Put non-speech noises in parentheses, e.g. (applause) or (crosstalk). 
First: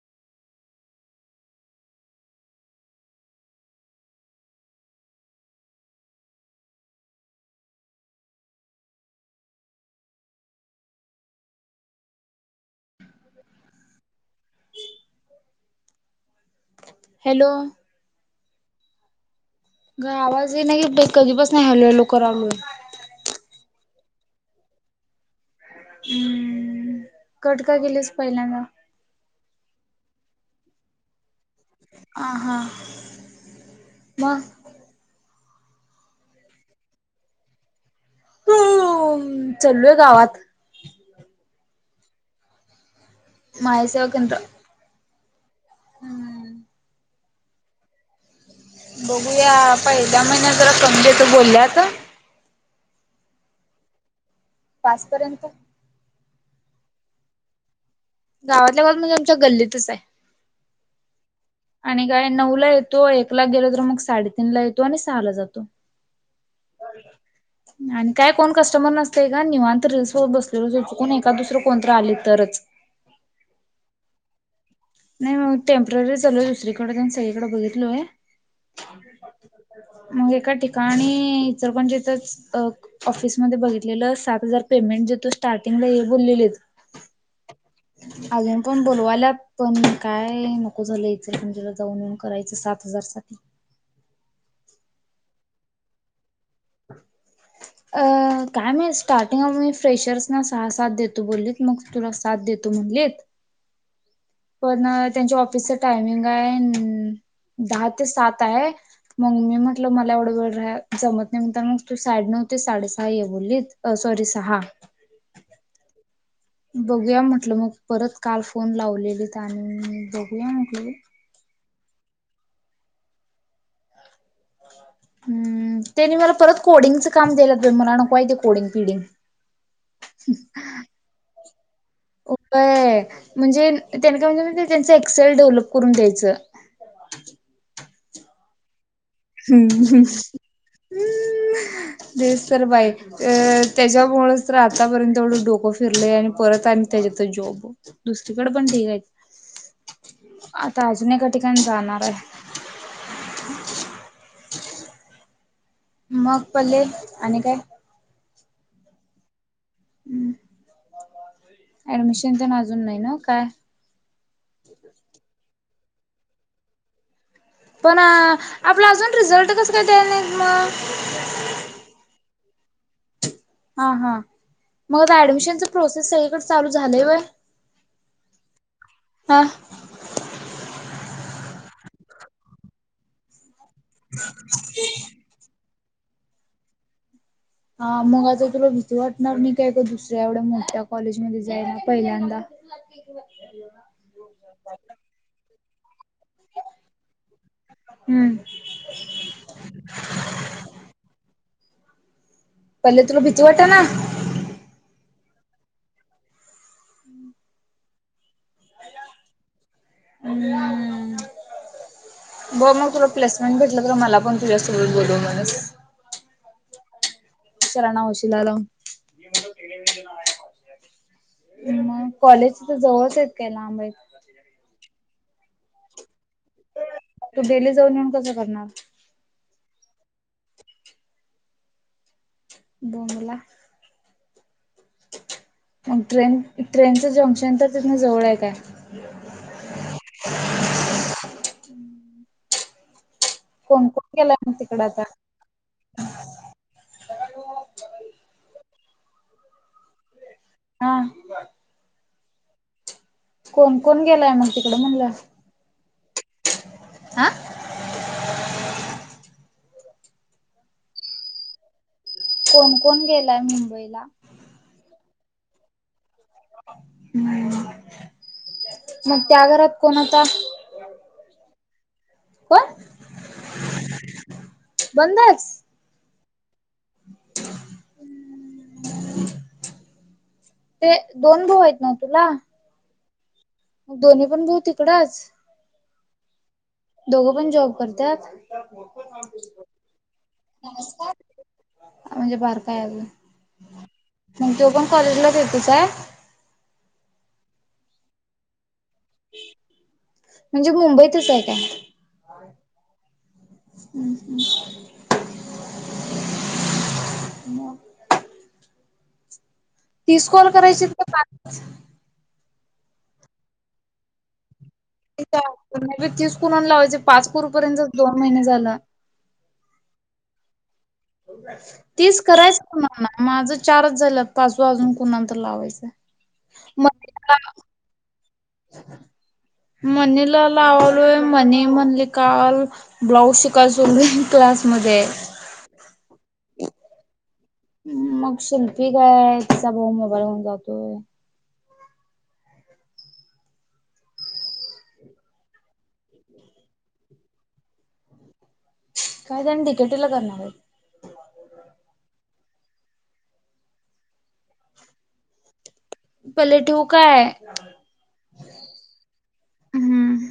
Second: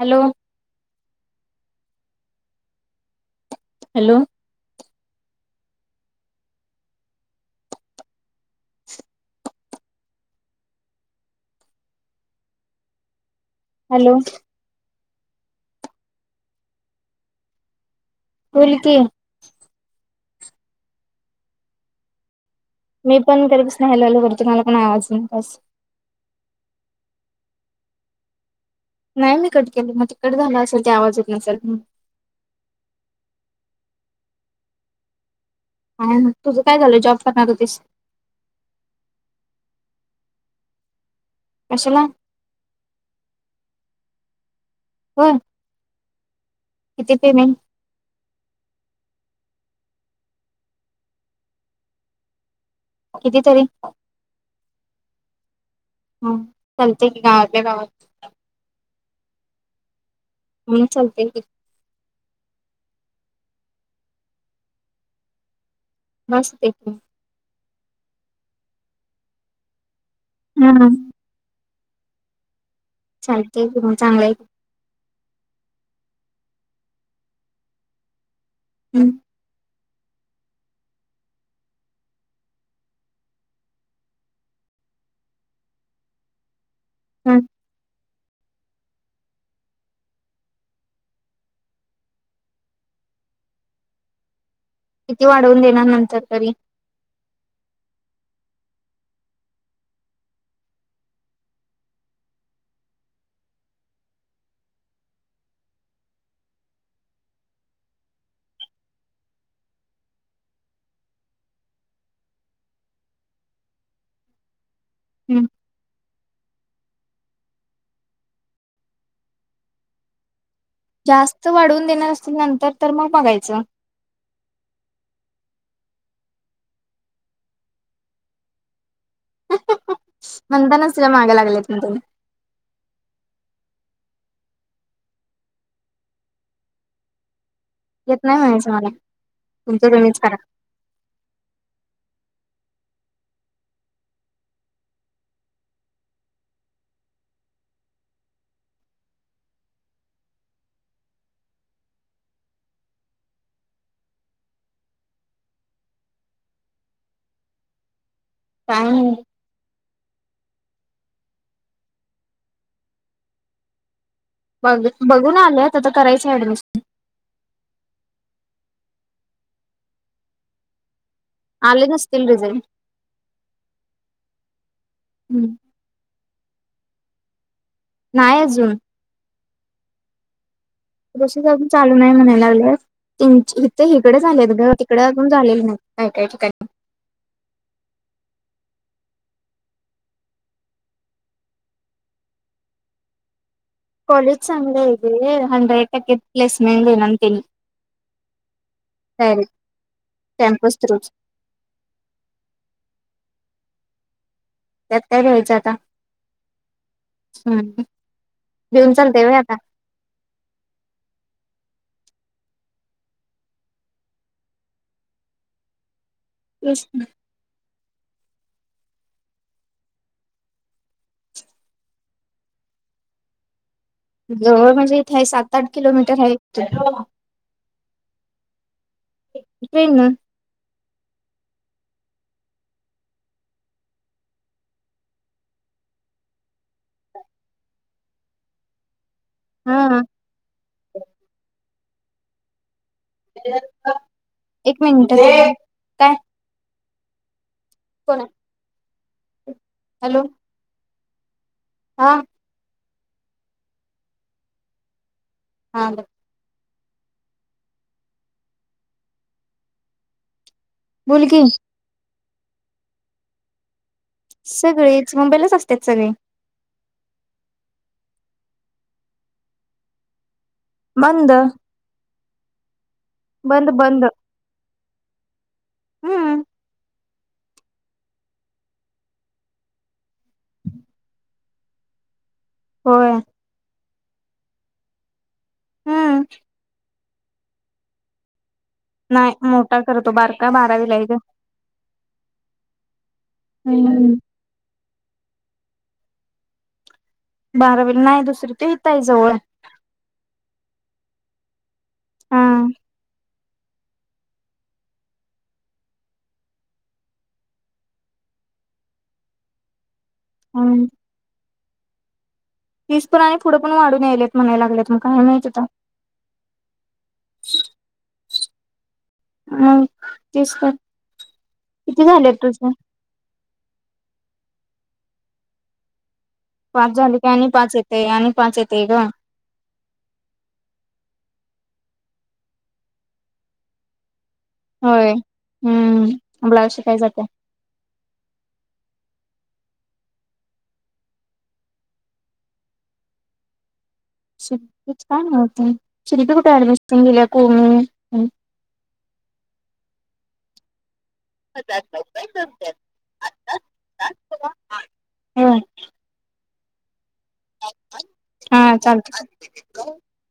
Hello. Hello. Hello. Hello. बोल की? ग आवाज येईना की बई कधीपसन हॅलो हॅलो करालोय मी पण कधीपसन हॅलो हॅलो करतोय मला पण आवाज येईनाच हम्म कट का केलीस पहिल्यांदा? नाही मी कट केलं मग ते कट झालं असेल ते आवाज नसल म्हणून आ हां. मग ह हा तुझं काय झालंय जॉब करणार होतीस ह चलोय गावात कशाला माहीसेवाकेंद्र होय हम्म किती नई बघू या पहिल्या महिन्यात जरा कमी देतो बोलल्यात कितीतरी पाचपर्यंत हा चालतंय की गावातल्या गावात गावातल्या गावात म्हणजे आमच्या गल्लीतच आय म चालतंय की आणि काय नऊ ला येतो एकला गेल तर मग साडेतीन ला येतो आणि सहा ला जातो मस्तये आणि काय कोण कस्टमर नसतय ग निवांत रील्स बघत बसलोय बघ का दुसरं कोणतंर आली तरच चालतय की मग चांगलंय की नाही मग टेम्पररी चाललोय दुसरीकडे तेन सगळीकडें बघितलोय हम् मग एका ठिकाणी इचलकरंजीतच अ ऑफिसमध्ये बघितलं सात हजार पेमेंट देतो स्टार्टिंगला ये बोललेलीत हम् अजून पण बोलवाल्यात पण काय नको झालंय इचलकरंजीला जाऊन येऊन करायचं सार हजारसाठी किती वाढवून देणार नंतर तरी अ काय माहीत स्टार्टिंग आम्ही फ्रेशर्स ना सहा सात देतो बोललीत मग तुला सात देतो म्हणलीत. पण त्यांच्या ऑफिसच टायमिंग हाय. दहा ते सात हाय. मग मी म्हटलं मला एवढं वेळ राया जमत नाही. म्हणताना मग तू साडेनऊ ते साडे सहा ये बोललीत. अ सॉरी सहा. हम. बघूया म्हटलं मग परत काल फोन लावलेलीत. आणि मी बघूया म्हटलेल. जास्त वाढवून देणार असतील नंतर तर म बघायचं. हम त्यनी मला परत कोडिंगचं काम द्यालयात बई मला नकोय ते कोडिंग पिडिंग. म्हणतानाच सर माघ लागल्यात. म्हण त्यांनी. व्हय. म्हणजे त्यानी काय म्हणत्यात माहिती हाय त्यांच एक्सेल डेव्हलप करून द्यायचं येत नाय म्हणायचं मला. हम. तुमचं तुम्हीच करा (inaudible) तेच तर बाई अ त्याच्यामुळच तर आतापर्यंत एवढं डोकं फिरलंय आणि परत आणि त्याच्यातच जॉब दुसरीकडे पण ढीग हाईत आता अजून एका ठिकाणी जाणार आय मग पल्ले आणि काय काय हम. ऍडमिशन तेन अजून नाय नव्ह का? बघ. बघून आलोयत आता करायचं ऍडमिशन. पण. आपला अजून रिझल्ट कस काय द्याय नाहीत म. आले नसतील. हा हा मग आता ऍडमिशनच प्रोसेस सगळीकड चालु झालंय व्हय. नाय अजून. हं प्रोसेस अजून चालू नाहीं म्हणाय लागल्यात. इ इथ हकड झालेत ग. इकड अजून झालेली नाहीत. काय काय ठिकाणी. हा मग आता तुला भीती वाटणार नाय काय ग दुसऱ्या एवढ्या मोठ्या कॉलेजमध्ये जायला पहिल्यांदा. (inaudible) कॉलेज चागलं आहेे घे हंड्रेड टक्के प्लेसमेंट घेणार त्यांनी. हम. Direct campus थ्रूच. पल्ले तुला भीती वाटना. त्यात काय भ्यायच आता हम. भिऊन चालतय व्हय आता. हम बघ मग तुला प्लेसमेंट भेटलं तर मला पण तुझ्यासोबत बोलव म्हणस तेच की सराना वशिला लाव. म कॉलेज तिथं जवळच आहेत. काय लांब आहेत. जवळ म्हणजे इथे आहे सात आठ किलोमीटर आहे ट्रेन तू डेली जाऊन येेऊन कसं करणार. ट्रेन न. बोंबला. आन ट्रेन ट्रेनचं जंक्शन तर तिथन जवळ हाय काय. (inaudible) हा. कोणकोण गेलायात म एक तिकड आता. मिनिट काय कोण हाय. हॅलो हा हा कोण कोण गेलाय मग तिकडं म्हणलं? हां ब हा बोल की. कोण कोण गेलाय मुंबईला? सगळेच मुंबईला असत सगळे. मग त्या घरात कोण आता? बंद कोण बंद बंद बंदच. हम ते दोन भाऊ आहेत ना तुला? होय. म दोन्ही पण भाऊ तकडंच. हम. दोघं पण जॉब करत्यात. नाही मोठा करतो बारका बारावीला एक ग. फार काय अजून हम्म. मग तो पण कॉलेजलाच येतोच आहे. बारावीला नाही दुसरी ते येतय जवळ. म्हणजे मुंबईतच आहे काय? हा. हम्म हम् तीस कॉल हम्म. करायची पाच. तीस पण पुढ पण वाढून आयले म्हणाय लागत मग. काय माहित आता मे बी तीस कुणाला लावायचे पाच कुरपर्यंत दोन महिने झाला हा तीस तीस करायच कोणा ना माझं चारच झालं पाचवा अजून कुणांतर लावायचं पाच झाले की मनीला आणि पाच येते आणि पाच येते ग मनीला लावलोय मनी म्हंटली काल ब्लाऊज शिकयच होय हम्म ब्लाऊज शिकाय जाते मग शिल्पी काय आहे तिचा भाऊ मोबाईल होऊन जातोय. शिल्प काय न्हत शिल्पी कुठे ऍडमिसन गेल्या कोम काय त्यांण डिकेटी ला करणार आहे. (inaudible) होय पाले ठेऊ काय? हा चालतय हम्म